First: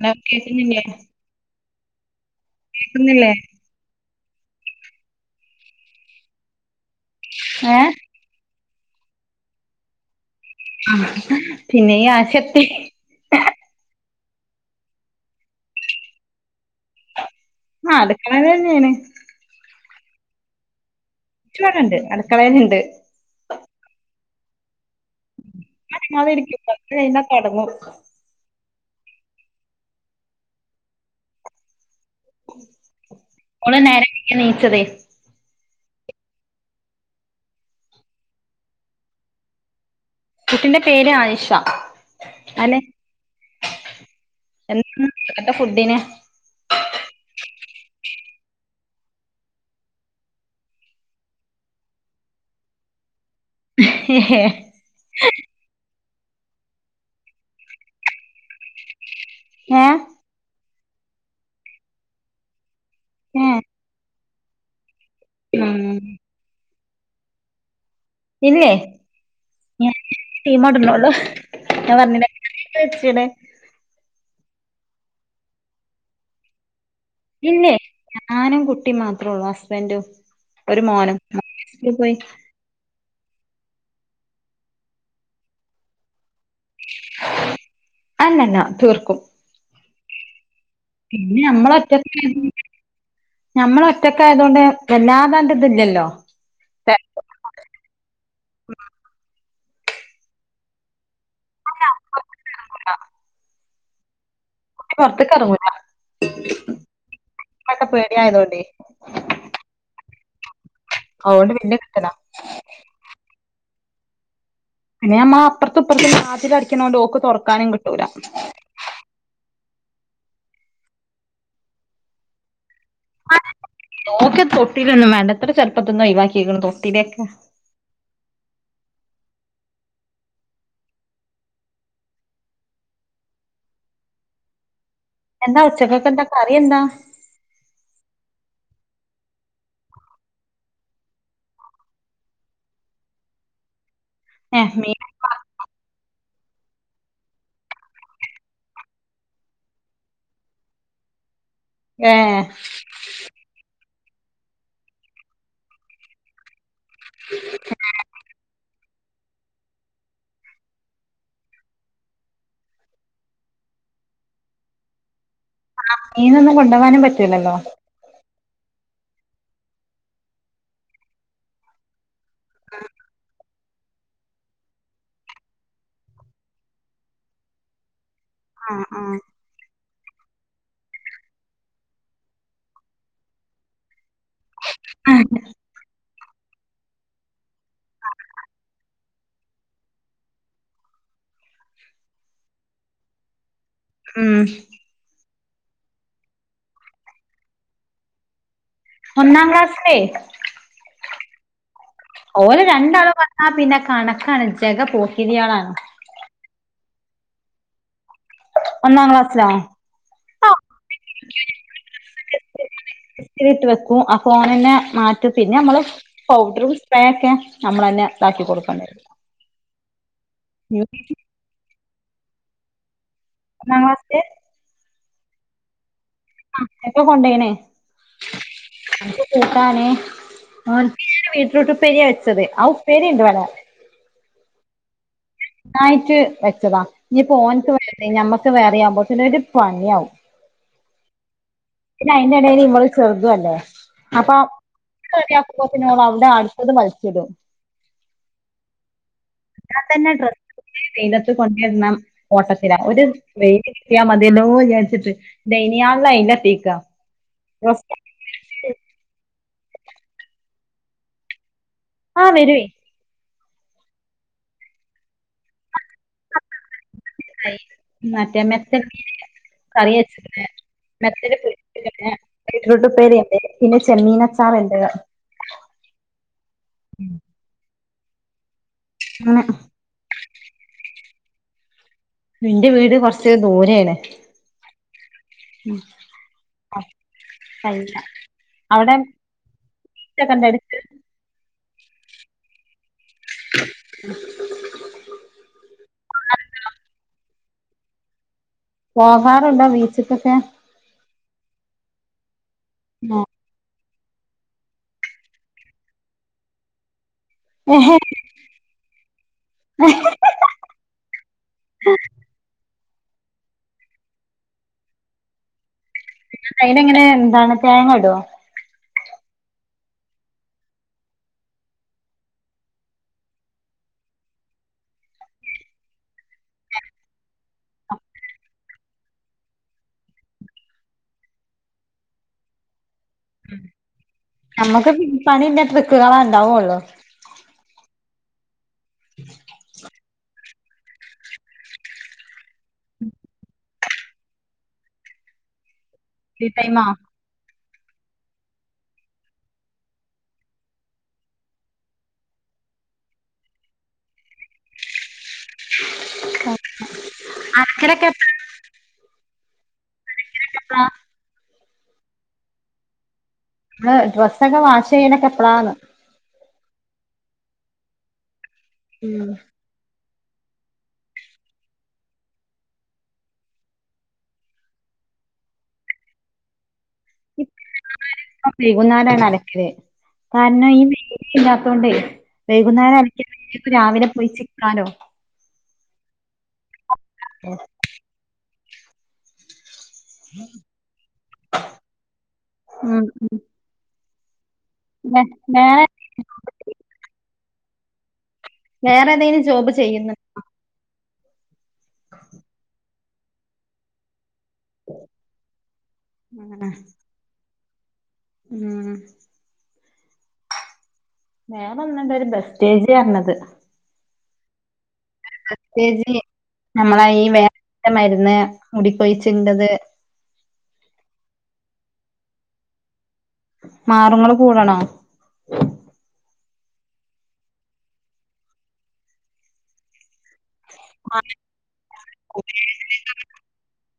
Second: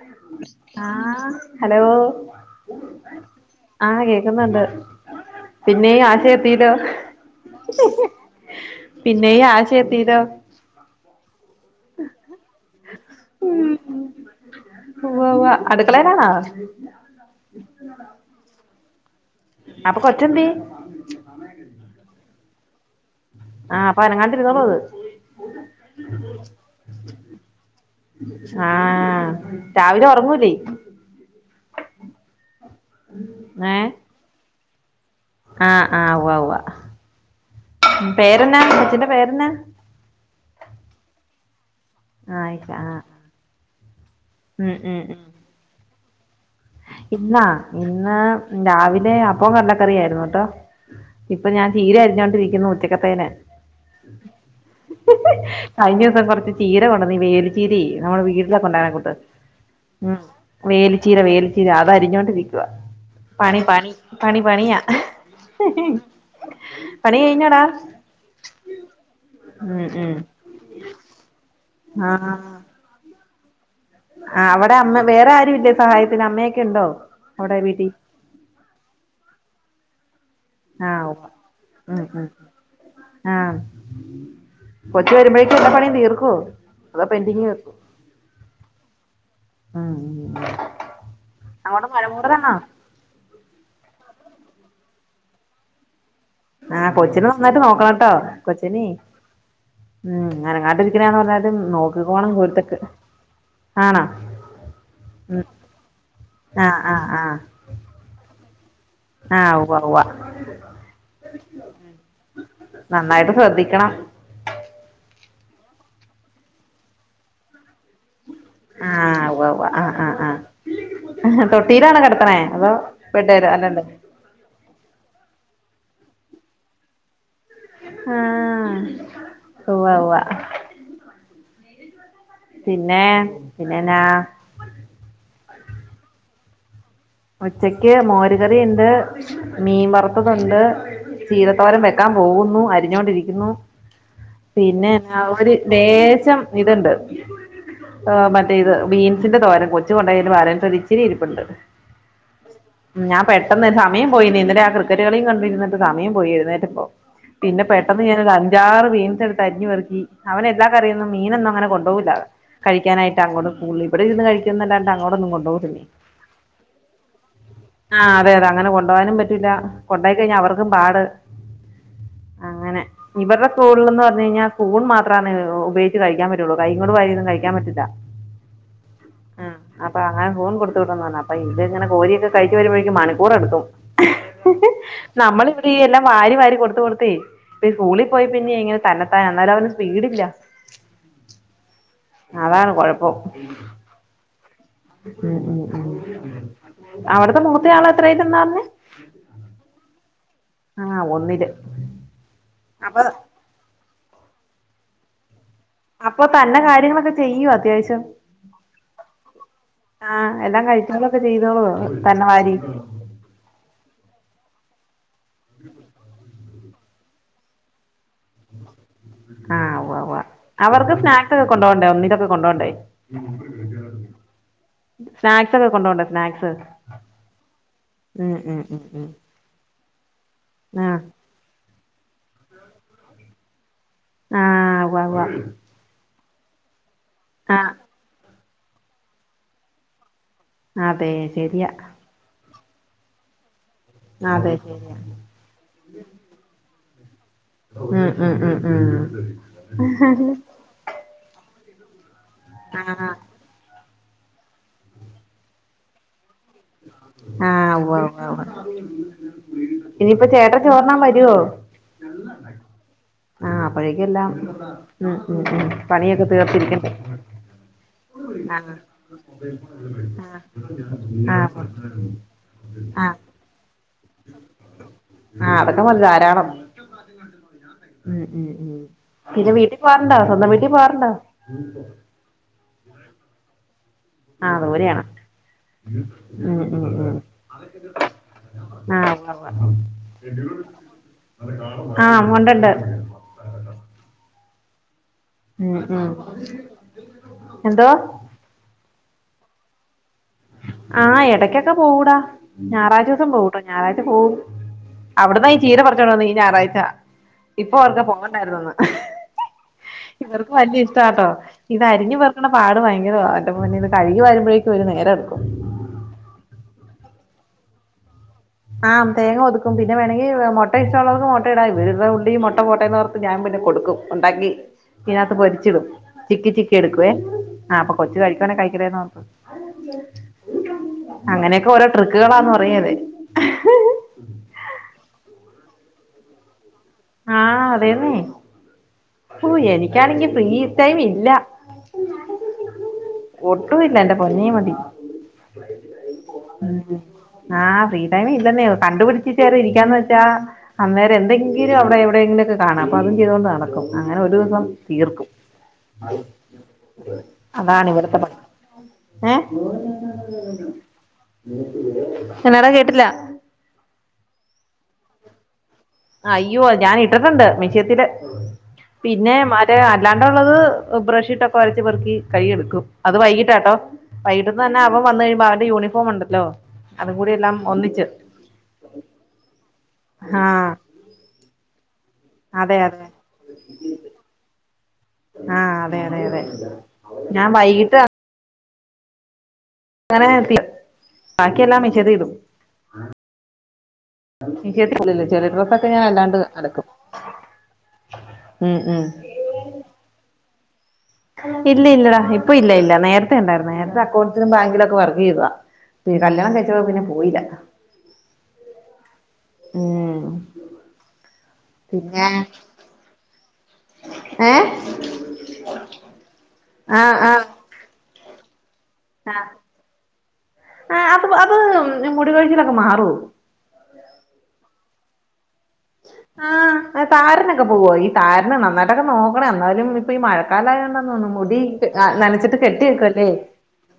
Hello കേക്കുന്നില്ലേ ആഹ് hello കേക്കുന്നില്ലേ ആഹ് കേക്ക്ന്ന്ണ്ട് പിന്നേ ആശെയെത്തീലോ ഏഹ് പിന്നെയും ആശയെത്തീലോ പിന്നെയും ആശെത്തി ഉം ഉവ്വാ ഉവ്വാ അട്ക്കളേലാണോ ആഹ് അട്ക്കളേലെന്നേണ് അപ്പം കെച്ചെന്തേ കൊച്ച് ഇവടെണ്ട് അട്ക്കളേല്ണ്ട് ആഹ് അപ്പം അനങ്ങാണ്ട് ഇരുന്നോളും അവള് അനങ്ങാതിരിക്കും കൊർച്ച് കഴിഞ്ഞാ കെടെന്നുറങ്ങും ആഹ് രാവിലെ ഒറങ്ങാേല് ഓള് നേരം വെയ്കീട്ടാ നീച്ചതേ ആഹ് ആഹ് ഉവ്വാ ഉവ്വ് പേരെന്നാ കൊച്ചിന്റെ പേരെന്നാ കുട്ടിന്റെ പേര് ആയിഷ ആയിഷ അനെ ആഹ് എ ഉം ഉം ഉം എന്താ ഫുഡ്ഡിന് ഇന്നാ ഇന്ന് രാവിലെ അപ്പോം കടലക്കറിയായ്രുന്നൂട്ടോ ഇപ്പൊ ഞാൻ ചീര അരിഞ്ഞോണ്ട്‌രിക്കുന്നു ഉച്ചക്കത്തേന് ഏഹ് കഴിഞ്ഞ ദിവസം കൊർച്ച് ചീര കൊണ്ടുവന്ന് വേലുച്ചീരെ നമ്മടെ വീട്ലൊകൊണ്ടരകൂട്ട് ഏഹ് ഉം വേല്ച്ചീര വേല്ച്ചീര അതരിഞ്ഞോണ്ടിരിക്കുവാ പണി പണി പണി പണിയാ ഉം പണി കയ്ഞ്ഞാെടാ ഇന്നേ ൻ ഉം തീമെട്ണൊള്ളൂ ഞാൻ പർഞ്ഞിലെ [unintelligible] ത്ത് വെച്ച്ണ് ആഹ് അവടെ അമ്മ വേറെ ആരും ഇല്ലെ സഹായത്തിന് അമ്മയൊക്കെ ഇണ്ടോ ഇല്ലേ ഞാനും കുട്ടിം മാത്രാെള്ളു ഹസ്ബന്റും ഒര് ആഹ് മോനും ഉവ്വ ഉം പോയ് ഉം ആഹ് കൊച്ച് വര്മ്പഴേക്കും എല്ലാ പണിയും തീർക്കോ അത് പെന്ഡിങ്ങ് വെക്കും അല്ലല്ല തീർക്കും ഉം ഉം പിന്നെ അങ്ങോട്ട് മഴ നമ്മളൊറ്റക്കെല്ലേ മൂടലാണോ [unintelligible] ഞമ്മളൊറ്റക്കായതോണ്ട് വല്ലാതാണ്ട് ഇത്‌ല്ലല്ലോ ആഹ് കൊച്ചിനെ നന്നായിട്ട് നോക്കണട്ടോ കൊച്ചിനേ ഉം അനങ്ങാണ്ട് ഇരിക്കെണാന്ന് പർഞ്ഞ ണ്ട് നോക്കി കോണം പൊര്ത്ത്ക്ക് ആണാ കുട്ടി പൊർത്ത്ക്കെർങ്ങൂല ആഹ് ആഹ് ആഹ് അത് ഒക്കെ പേട്യായതോണ്ടേ ആഹ് ഉവ്വ ഉവ്വ് ഉം അതുകൊണ്ട് വല്യ കിട്ടലാ നന്നായിട്ട് ശ്രദ്ധിക്കണം പിന്നെ ഞമ്മള് അപ്പർത്തും ഇപ്പർത്തും വാതിലടിക്കണോണ്ട് ഓക്ക് തൊറക്കാനും കിട്ടൂലാ ആഹ് ഉവ്വാ ഉവ്വാ ആഹ് ആഹ് ആഹ് തൊട്ടീലാണോ കെടെത്ത്ണേ അതോ ബെഡേലാേ അല്ലല്ല ഓക്ക് തൊട്ടീലൊന്നും വേണ്ട ത്രെ ചെർപ്പത്ത്ന്ന് ഒയ്‌വാക്കിക്ക്ണ് തൊട്ടിലെക്കെ ആഹ് ഉവ്വാ ഉവ്വാ പിന്നേ പിന്നെ എന്നാ എന്താ ഉച്ചക്കക്കെന്താ കറി എന്താ ഉച്ചയ്ക്ക് മോര് കറി ഇണ്ട് മീൻ വറ്ത്തത്ണ്ട് ചീരത്തോരം വെക്കാൻ പോകുന്നു. അരിഞ്ഞോണ്ടിരിക്കുന്നു. ഏഹ് പിന്നെ, മീൻ ആഹ് ഒരു ലേശം ഇതുണ്ട്. മറ്റേ ഇത് ബീൻസിന്റെ തോരം. കൊച്ചു കൊണ്ടെയന്റെ ബാലൻസ് ഇച്ചിരി ഇരിപ്പുണ്ട്. ഏഹ്. ഞാ പെട്ടെന്ന് സമയം പോയിന്നേ. ഇന്നലേ ആ ക്രിക്കറ്റ് കളിയും കണ്ടിരിന്നിട്ട് സമയം പോയി എഴുന്നേറ്റപ്പോ. പിന്നെ പെട്ട ന്ന് ഞാനേ ഒരു അഞ്ചാറ് ബീൻസ് എടുത്ത് അരിഞ് പെറുക്കി. അവന് എല്ലാം കറിയും മീനൊന്നും അങ്ങനെ കൊണ്ടു പോകയില്ല. കഴിക്കാനായിട്ട് അങ്ങോടു സ്കൂളില്. ഇവിടെ ഇരുന്ന് കഴിക്കുന്നുല്ലാണ്ടു അങ്ങോട് ഒന്നും കൊണ്ട് പോകത്തില്ല. മീനൊന്നും കൊണ്ടു പോകാനും പറ്റൂലല്ലോ. ആഹ് അതെ അതെ. അങ്ങന കൊണ്ടു പോകാനും പറ്റൂല്ല. കൊണ്ടുപോയി കഴിഞ്ഞാൽ അവർക്കും പാട്. അങ്ങനെ. ഇവർ സ്കൂളിൽ എന്ന് പറഞ്ഞു കഴിഞ്ഞാൽ, സ്പുൺ മാത്രണ് ഉപയോഗിച്ച് കഴിക്കാൻ പറ്റുള്ളൂ. കയ കൊണ്ട് വാരിയോന്നും കഴിക്കാൻ പറ്റില്ല. ആഹ് ആ. അ അപ്പൊ അങ്ങനെ സ്പൂൺ കൊടുത്ത വിടണോന്നറഞ്. അപ്പൊ ഇത്ങ്ങനെ കോരിയോക്കെ കഴിച്ച് വരുമ്പോഴേക്കും മണിക്കൂർ എടുക്കും. നമ്മളിവി എല്ലാം വാരി വാരി കൊടുത്ത കൊടുതെ ഇ സ്കൂളിൽ പോയി പിന്നെങ്ങനെ തന്ന എന്നാലും അവന് സ്പീഡില്ല. അതാണ് കൊഴപ്പം. ഉം. ഉം ഉം ഉം. അവിടത്തെ മൂത്തെ ആള് എത്രായിലെന്ന പറഞ്ഞെ? ഒന്നാം ക്ലാസിലെ. ആഹ് ഒന്നില്. ഓന് അപ്പൊ രണ്ടാള് വന്നാ പിന്നെ കണക്കാണ്. ജഗ പോക്കിരികളാണ്. അപ്പൊ തന്ന കാര്യങ്ങളൊക്കെ ചെയ്യോ? അത്യാവശ്യം. ഒന്നാം ക്ലാസ്സിലാ. ആഹ് എല്ലാം കഴിച്ചൊളക്കെ ചെയ്തോളോ തന്ന വാരി. [unintelligible] വെക്കും. അപ്പൊ ഓനന്നെ മാറ്റും പിന്നെ നമ്മള്, പൗഡറും സ്പ്രേ ഒക്കെ നമ്മളന്നെ ഇതാക്കി കൊടുക്കണ്ടരും. ആഹ് ഉവ്വവാ. അവർക്ക് സ്നാക്സ് ഒക്കെ കൊണ്ട് പോണ്ടേ? ഒന്നിലൊക്കെ കൊണ്ട പോണ്ടേ? [unintelligible] സ്നാക്സ് ഒക്കെ കൊണ്ടപോണ്ടണ്ടെ? സ്നാക്സ് ആഹ് [unintelligible] കൊണ്ടേയിനെ. ഉം ഉം ഉം [unintelligible] ഉം ആഹ് [unintelligible] റ്റ്റൂട്ട് ഉപേരിയ വെച്ചത്. ആ ഉപേരിണ്ട് ഇവട. ആഹ് ഉവ്വാ വ്വ. ന്നായിട്ട് വെച്ചതാ. ഇനിപോ ഓന്ക്ക് ആഹ് വേറെ, ഞമ്മക്ക് വേറെ ആവുമ്പോ ഒരു പണിയാവും. അതെ ശരിയാ. പിന്നെ അയിന്റെ എടെല് ഇവള് ചെറുതു ല്ലേ. അപ്പൊ അതെ ശരിയാ [unintelligible] [unintelligible] അവിടെ അടുത്തത് വലിച്ചിടും. ഉം ഉം ഉം ഉം. [unintelligible] ഓട്ടത്തില ഒരു ആഹ് [unintelligible] [unintelligible] ആഹ് ഡ്രസ്സ് ഉവ്വാ വ്വ. ആ ഇനിയിപ്പ ചേട്ടൻ ചോറ്ന്നാ വരുവോ? ആഹ് വരുവേ. ആഹ് അപ്പോഴേക്ക എല്ലാം ഉം ഉം ഉം പണിയൊക്കെ തീർത്തിരിക്കണ്ടെ. [unintelligible] കറി വച്ച ആഹ് [unintelligible] ആഹ് പിന്നെ ബീറ്റ്റൂട്ട് ഉപ്പേരി ആഹ് ഉണ്ട്. പിന്നെ ചെമ്മീനച്ചാർണ്ട്. ആഹ് അതൊക്കെ മതി ധാരാളം. ഉം ഉം ഉം അങ്ങനെ പിന്നെ വീട്ടിൽ പോവാറുണ്ടോ? സ്വന്തം വീട്ടിൽ പോവാറുണ്ടോ? ഇന്റെ വീട് കൊറച്ച് ദൂരേണ്. ആഹ് ദൂരെയാ. ഉം ഉം ഉം. കഴിയില്ല അവിടെ ആഹ് ആഹ് ഉവ്വാ വ്വ. ബീച്ചൊക്കെ ഉണ്ടോ അടുത്ത് ആ [unintelligible] ണ്ടുണ്ട്. ഉം ഉം എന്തോ പോഹാറുണ്ടോ ബീച്ചക്കൊക്കെ ആഹ് എടക്കൊക്കെ പോവൂടാ ഞായറാഴ്ച ദിവസം പോട്ടോ ഞായറാഴ്ച പോവും അവിടന്നാ ഈ ചീര പറച്ചോണ്ട ന്ന ഈഞായറാഴ്ച ഇപ്പൊ ഓർക്ക പൊങ്ങുണ്ടായിരുന്നന്ന് ഉം ഇവർക്ക് വലിയ ഇഷ്ടാട്ടോ ഇത് അരിഞ്ഞു പേർക്കണ പാട് ഭയങ്കര ആ പിന്നെ ഇത് കഴുകി വരുമ്പോഴേും ഒരു നേരെം എടുക്കും അയിന എങ്ങനെ എന്താണ് തേങ്ങടുോ ആഹ് തേങ്ങ ഒതുക്കും പിന്നെ വേണെങ്കി മൊട്ട ഇഷ്ടമുള്ളവർക്ക് മൊട്ട ഇടായി വീരുടെ ഉള്ളിും മൊട്ട പട്ടയുന്നവർക്ക് ഞൻ പിന്നെ കൊടുക്കും ഉണ്ടാക്കി ഇതിനത്ത് പൊരിച്ചിടും ചിക്കി ചിക്കി എടുക്കുവേ ആഹ് അപ്പ കൊച്ചു കഴിക്കോണേ കഴിക്കട്ടെന്നോർത്ത് അങ്ങനെയൊക്കെ ഓരോ ട്രിക്കുകളാന്ന് പറയത് നമ്മുക്ക് പണി ഇല്ലെ ഡ്രിക്കുകളാ ണ്ടാവുള്ളോ ആഹ് അതെന്നെ ഹോ എനിക്കാണെങ്കി പ്രീ ടൈം ഇല്ല ഒട്ടുംല്ല എന്റെ പൊന്നേ മതി ഫ്രീ മ്മ് ടൈമാ മ്മ് ആഹ് ഫ്രീ ടൈം ഇതെന്നെയോ കണ്ടുപിടിച്ചിട്ടെറി ഇരിക്കാന്ന്ച്ചാ അന്നേരെ എന്തെങ്കി തീര അവിടെ എവിടെങ്കിലൊക്കെ കാണാം അപ്പൊ അതും ചെയ്ത കൊണ്ട് നടക്കും അങ്ങനെ ഒരു വിധം തീർക്കും അലക്കലൊക്കെ അതാണവിടത്ത പ ഏഹ് എപ്പഴാ എന്നടാ കേട്ടില്ല ന്ന് ഡ്രസ്സൊക്കെ വാശ് ചെയനക്ക എപ്പളാന്ന് അയ്യോ ഞാൻ ഇട്ടിട്ടുണ്ട് മിഷയത്തില് ഉം പിന്നെ മാ മറ്റേ അല്ലാണ്ടുള്ളത് ബ്രഷീട്ടൊക്കെ വരച്ച പെറക്കി കൈെടുക്കും അത് വൈകിട്ടാട്ടോ വൈകട്ടന്ന് തന്നെ അവൻ വന്ന് കഴുമ്പോ അവന്റെ യൂണിഫോം ഉണ്ടല്ലോ അതും കൂടി ഇ എല്ലാം ഒന്നിച്ച് വൈകുന്നാലാണ് അലക്കത് കാരണം ആഹ് ഈ ഇല്ലാത്തോണ്ടേ അതെ വൈകുന്നേരം അതെ അലക്കി രാവിലെ പോയിചിക്കാലോ ആഹ് അതെ അതെ അതെ ഞാൻ വൈകിട്ട് അങ്ങനെ തി ബാക്കിയെല്ലാം മിഷതി ലിടും. ഉം എനി വേ കേട്ടല്ലല്ല ചെളി വേറെ ഡ്രസ്സൊക്കെ ഞാൻ അല്ലാണ്ട് അലക്കും ഉം ഉം വേറെ ഏതേങ്കിലും ജോബ് ചെയ്യുന്നു ഇല്ല ഇല്ലടാ ഇപ്പ ഇല്ല ഇല്ല നേരത്തണ്ടായിരുന്നു നേരത്തെ അക്ക ബാങ്കിലൊക്കെ വർക്ക് ചെയ്തതാ പി കല്യാണം അങ്ങനെ കഴിച്ച പിന്നെ പോയില്ല ഉം ഉം വേറെവന്നിണ്ട ഒരു ബസ് സ്റ്റേജ് പറഞ്ഞത് ഏഹ് പ്രത്യേജി നമ്മള ഈ വേ മരുന്ന് മുടിക്കൊഴിച്ചിണ്ടത് ആഹ് അത് അത് മുടികൊഴിച്ചിലൊക്കെ മാറോ? മാറുങ്ങള് കൂടണോ? ആഹ് താരനൊക്കെ പോവോ ഈ താരനെ നന്നായിട്ടൊക്കെ നോക്കണേ എന്നാലും ഇപ്പൊ ഈ മഴ ക്കാലായോണ്ട തോന്നുന്നു മുടി നനച്ചിട്ട് കെട്ടിയേക്കല്ല?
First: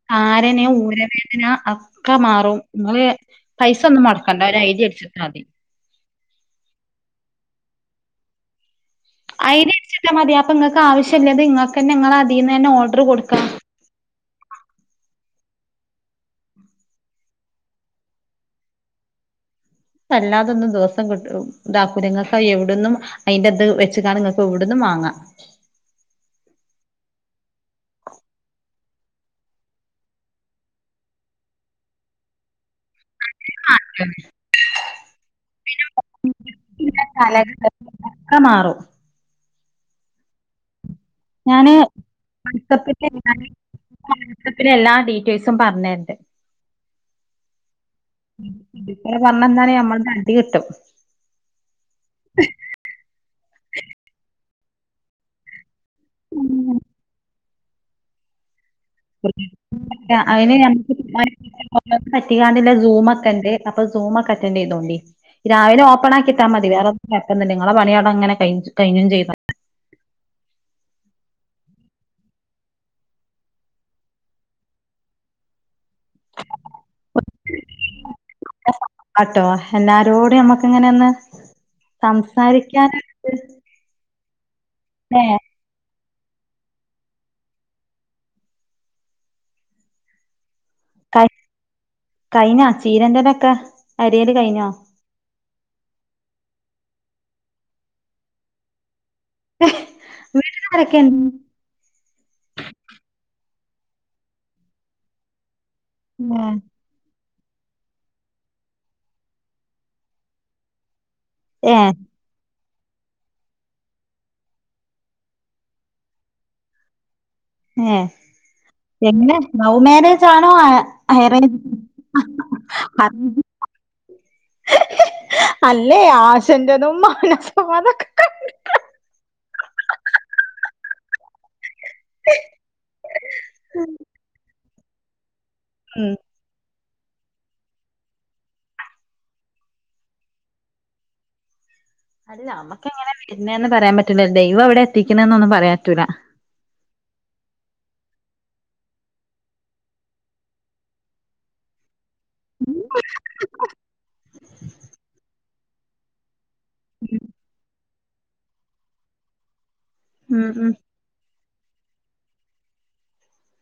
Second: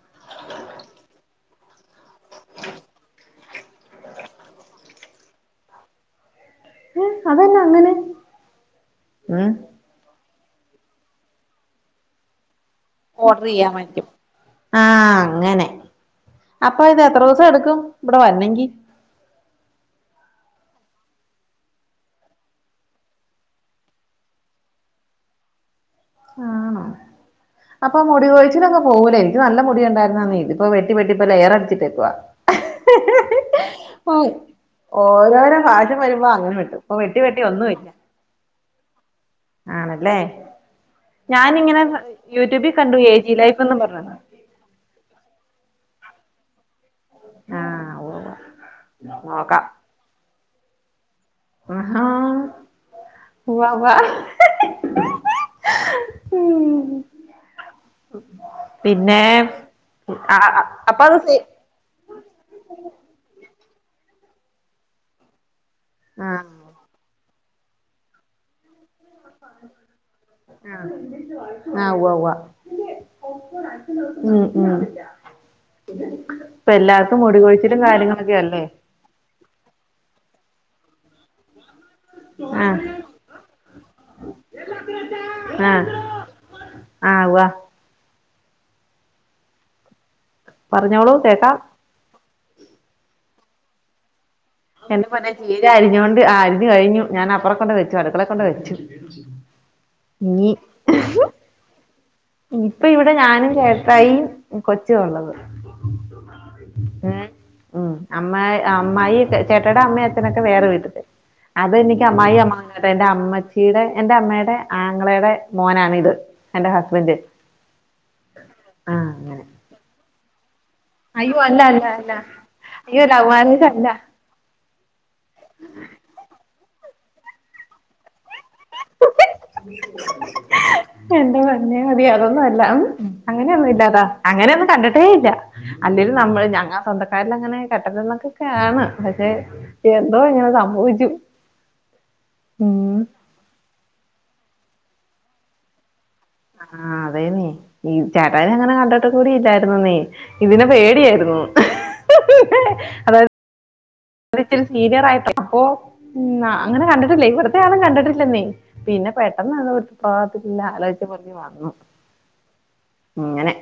താരന് ഊരവേദന ഒക്കെ മാറും നിങ്ങള് പൈസ ഒന്നും മൊടക്കണ്ട ഒരു ഐഡി അടിച്ചിട്ട മതി ഉം അതന്ന അങ്ങനെ? ഉം ഐഡ അടിച്ചിട്ടാ മതി അപ്പൊ നിങ്ങൾക്ക് ആവഷിയല്ലത് ഇങ്ങൾക്ക് തന്നെ നിങ്ങള അയിന്ന് തന്നെഓ ഓർഡർ ചെയ്യാൻ വേറ്റും ആഹ് അങ്ങനെ അപ്പൊ ഇത് എത്ര ദിവസം എടുക്കും ഇവിടെ വരെണേങ്കി വല്ലാതൊന്നും ദിവസം കിട്ട ഇതാക്കൂലങ്ങക്ക എവിടന്നും അതിന്റെ അത് വെച്ചാണ് നിങ്ങൾക്ക് ഇവിടെന്ന് വാങ്ങാം ആണോ അപ്പൊ മുടി കോഴിച്ചിലൊക്കെ പോകൂലേ എനിക്ക് നല്ല മുടിയ ഉണ്ടായിരുന്നന്ന ഇതിപ്പോ വട്ടി വെട്ടി ഇപ്പ ലയറെ അടിച്ചിട്ടേക്കവാ [unintelligible] ആഹ് ഓരോരോ ഫാഷൻ വരുമ്പോ അങ്ങനെ വെട്ടു ഇപ്പൊ വെട്ടി വെട്ടി ഒന്നും ഇല്ല അഹ് മാറും ആണല്ലേ ഞാന് ഞാനിങ്ങനെ യൂട്യൂബിൽ കണ്ടു എ ജി ലൈഫ്ന്ന് പറഞ്ഞത് ഇ പിന്നെ എല്ലാ ഡീറ്റെയിൽസും പറഞ്ഞിട്ടുണ്ട് ആഹ് ഉവ്വ ഇപ്പല പറഞ്ഞ നോക്കാം എന്താണ് നമ്മള അടി കിട്ടും ആഹ് [unintelligible] [unintelligible] അതിന് നക്ക് അപ്പൊ അത് സെ [unintelligible] [unintelligible] സൂ ഒക്കെണ്ട് അപ്പൊ സൂ ഒക്കെ അറ്റൻ ചെയ്തോണ്ടി രാവിലെ [unintelligible] ഓണാക്കിട്ടാൽ ആഹ് മതി വേറെപ്പില്ല നിങ്ങളെ പണിയട അങ്ങന ക കഴഞ്ഞും ചെയ്ത ആഹ് ആഹ് ഉവ്വവ ഉം ഉം ഇപ്പ എല്ലാർക്കും മുടികൊഴിച്ചിലും കാര്യങ്ങളൊക്കെ അല്ലേ ആട്ടോ എല്ലാരോട നമ്മക്ക് ഇങ്ങനെ ഒന്ന് ആഹ് സംസാരിക്കൻ [inaudible] [unintelligible] ആഹ് ആവോ പറഞ്ഞോളു കേക്കാ കഴിഞ്ഞാ ചീരന്റെലെക്കെ അരിയൽ കഴിഞ്ഞോ എന്റെ പൊന്നെ ചീര അരിഞ്ഞോണ്ട് ആഹ് അരിഞ്ഞു കഴിഞ്ഞു ഞാൻ അപ്പുറ കൊണ്ട് വെച്ചു അടുക്കളെ കൊണ്ട് വെച്ചു. ഇനി വീട്ടിലാരൊക്കെ ഉണ്ട് ഇപ്പ ഇവിടെ ഞാനും ചേട്ടയിയും കൊച്ചു ഉള്ളത്. ഹേ എ ഉംഅമ്മ് അമായി ചേട്ടടെ അമ്മ അച്ഛനൊക്കെ വേറെ വീട്ടില് അത് ഏ എനിക്ക് അമ്മായി അമ്മാവന് മ എന്റെ അമ്മച്ചീടെ എന്റെ അമ്മയുടെ ആങ്ങളയുടെ മോനാണ് ഇത് എന്റെ ഹസ്ബൻഡ്. ഏ ആഹ് എങ്ങനെ അങ്ങനെ ലൗ മേരെജണോ ആഹ് അയ്യോ അല്ല അല്ല അല്ല അയ്യോ ലൗ മേരെജല്ല. അല്ലേ ആശതും മനപ്പം അതൊക്കെ എന്റെ പൊന്നേ മതി അതൊന്നുമല്ലാ. അങ്ങനെയൊന്നും ഇല്ലാടാ അങ്ങനെയൊന്നും കണ്ടിട്ടേ ഇല്ല അല്ലെങ്കിൽ ഉം നമ്മള് ഞങ്ങ സ്വന്ത ക്കരിൽ അങ്ങനെ കെട്ടണക്കെയാണ് പക്ഷെ എന്തോ ഇങ്ങനെ സംഭവിച്ചു. അല്ല നമ്മക്ക് ഉം എങ്ങനെ വരുന്നന്ന് പറയാൻ പറ്റില്ല ദൈവം എവിടെ എത്തിക്കുന്നെന്നും പറയാൻ പറ്റൂല്ല. ആഹ് അതേന്നേ ഈ ചേട്ടായെ അങ്ങനെ കണ്ടിട്ട് കൂടി ഇല്ലായിരുന്നുന്നേ. ഇതിനെ പേടിയായിരുന്നു അതായത് [inaudible] അ ഇച്ചരി സീനിയർ ആയിട്ട അപ്പൊ അങ്ങനെ കണ്ടിട്ടില്ലേ വെറത ആളും കണ്ടിട്ടില്ലെന്നേ പിന്നെ പെട്ടെന്നന്നും ഉം പോകത്തില്ല ഉം ആലോചി പല്ലി വാർന്നു ഇങ്ങനെ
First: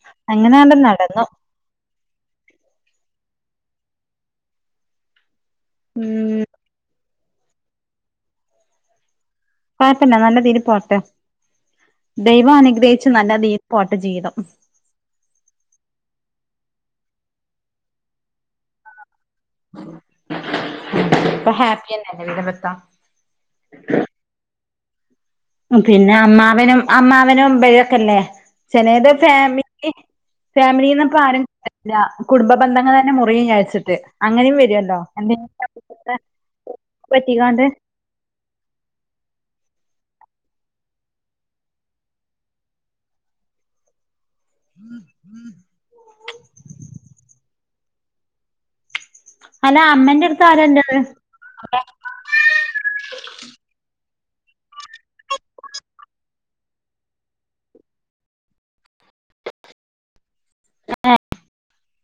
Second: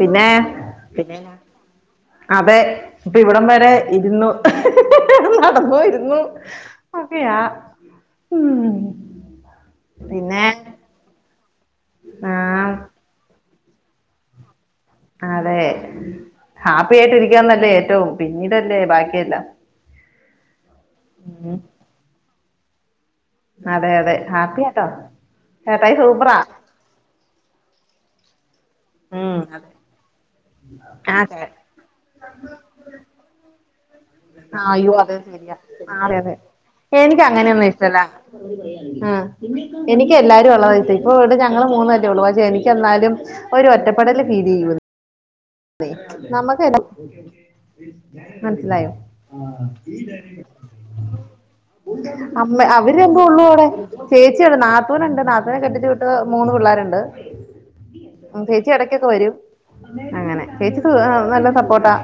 പിന്നെ അങ്ങനെയാണ്ട് നടന്നു പിന്നന്നാ അതെ ഇപ്പ ഇവിടം വരെ ഇരുന്നു നടന്നും ഇരുന്നും ഉം അതെയാ ഉം കുഴപ്പില്ല പിന്നെ നല്ലതീൽ പോട്ടെ ആ ദൈവം അനുഗ്രഹിച്ച് നല്ല തീൽ പോട്ടെ ജീവിതം. അതെ ഹാപ്പി ആയിട്ട് ഇരിക്കാന്നല്ലേ ഏറ്റവും പിന്നീടല്ലേ ബാക്കിയെല്ലാം അപ്പ ഉം. ഹാപ്പിയല്ലെ ജീവിതം മൊത്തം അതെ അതെ ഹാപ്പിയാട്ടോ. ഉം പിന്നെ അമ്മാവനും അമ്മാവനും [unintelligible] ഒക്കെല്ലേ ചെലേത് ഉം അതെ ഫാമിലി ഫാമിലീന്ന് ആ ചേ പ്പാരും [unintelligible] കുടുംബ ബന്ധങ്ങളന്നെ മുറിയും വിചാരിച്ചിട്ട് അങ്ങനെയും വരൊല്ലോ എന്തെ [unintelligible] ആഹ് അതെ അതെ. എനിക്കങ്ങനെയൊന്നും ഇഷ്ടല്ല ആഹ് എനിക്ക് എല്ലാരും ഉള്ളതാ ഇഷ്ടം. ഇപ്പൊ ഇവിട് ഞങ്ങള് മൂന്നു അല്ലേ ഒള്ളു. പക്ഷെ എനിക്കെന്നാലും ഒരു ഒറ്റപ്പെടല് ഫീലെയ്യൂ ന്നേ. നമ്മക്കന്നേ മനസിലായോ അല്ല അമ്മെന്റെട്ത്ത് ആരാ ഇല്ലത് അവ്ടെ അമ്മ അവര് രണ്ടു ഉള്ളൂ അവ്ടെ ചേച്ചി [unintelligible] നാത്തൂനുണ്ട് നാത്തൂനെ കെട്ടിച്ച്‌വിട്ട് മൂന്ന് പിള്ളേര്ണ്ട്. ഉം ചേച്ചി എടക്കൊക്കെ വരും അങ്ങനെ ചേച്ചി സു ആഹ് നല്ല സപ്പോർട്ടാ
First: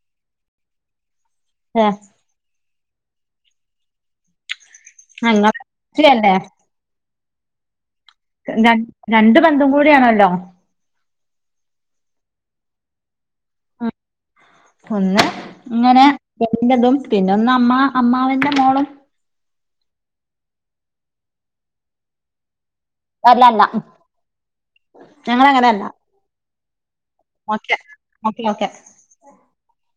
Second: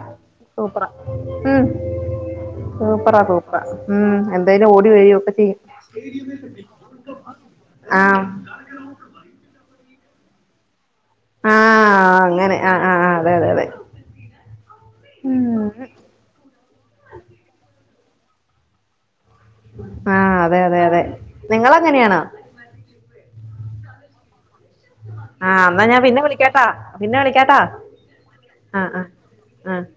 സൂപ്പറാ ഉം ഏഹ് സൂപ്പറാ സൂപ്പറാ ഉം എന്തായാലും ഓടി വരൊക്കെ ചെയ്യും. ഞങ്ങല്ലേ ആഹ് ര രണ്ട് ബന്ധും കൂടിയാണല്ലോ ആഹ് അങ്ങനെ ആഹ് ആഹ് അ ഒന്ന് ഇങ്ങനെ [unintelligible] അതും പിന്നെ ഒന്ന് അമ്മ അമ്മാവന്റെ മോളും ആഹ് അതെ അതെ അതെ. നിങ്ങളങ്ങനെയാണോ? അല്ലല്ല ആഹ് ന്നാ ഞാൻ പിന്നെ വിളിക്കാട്ടാ പിന്നെ വിളിക്കാട്ടാ ഓക്കെ ഓക്കെ ഓക്കെ ആഹ് ആഹ് ആഹ്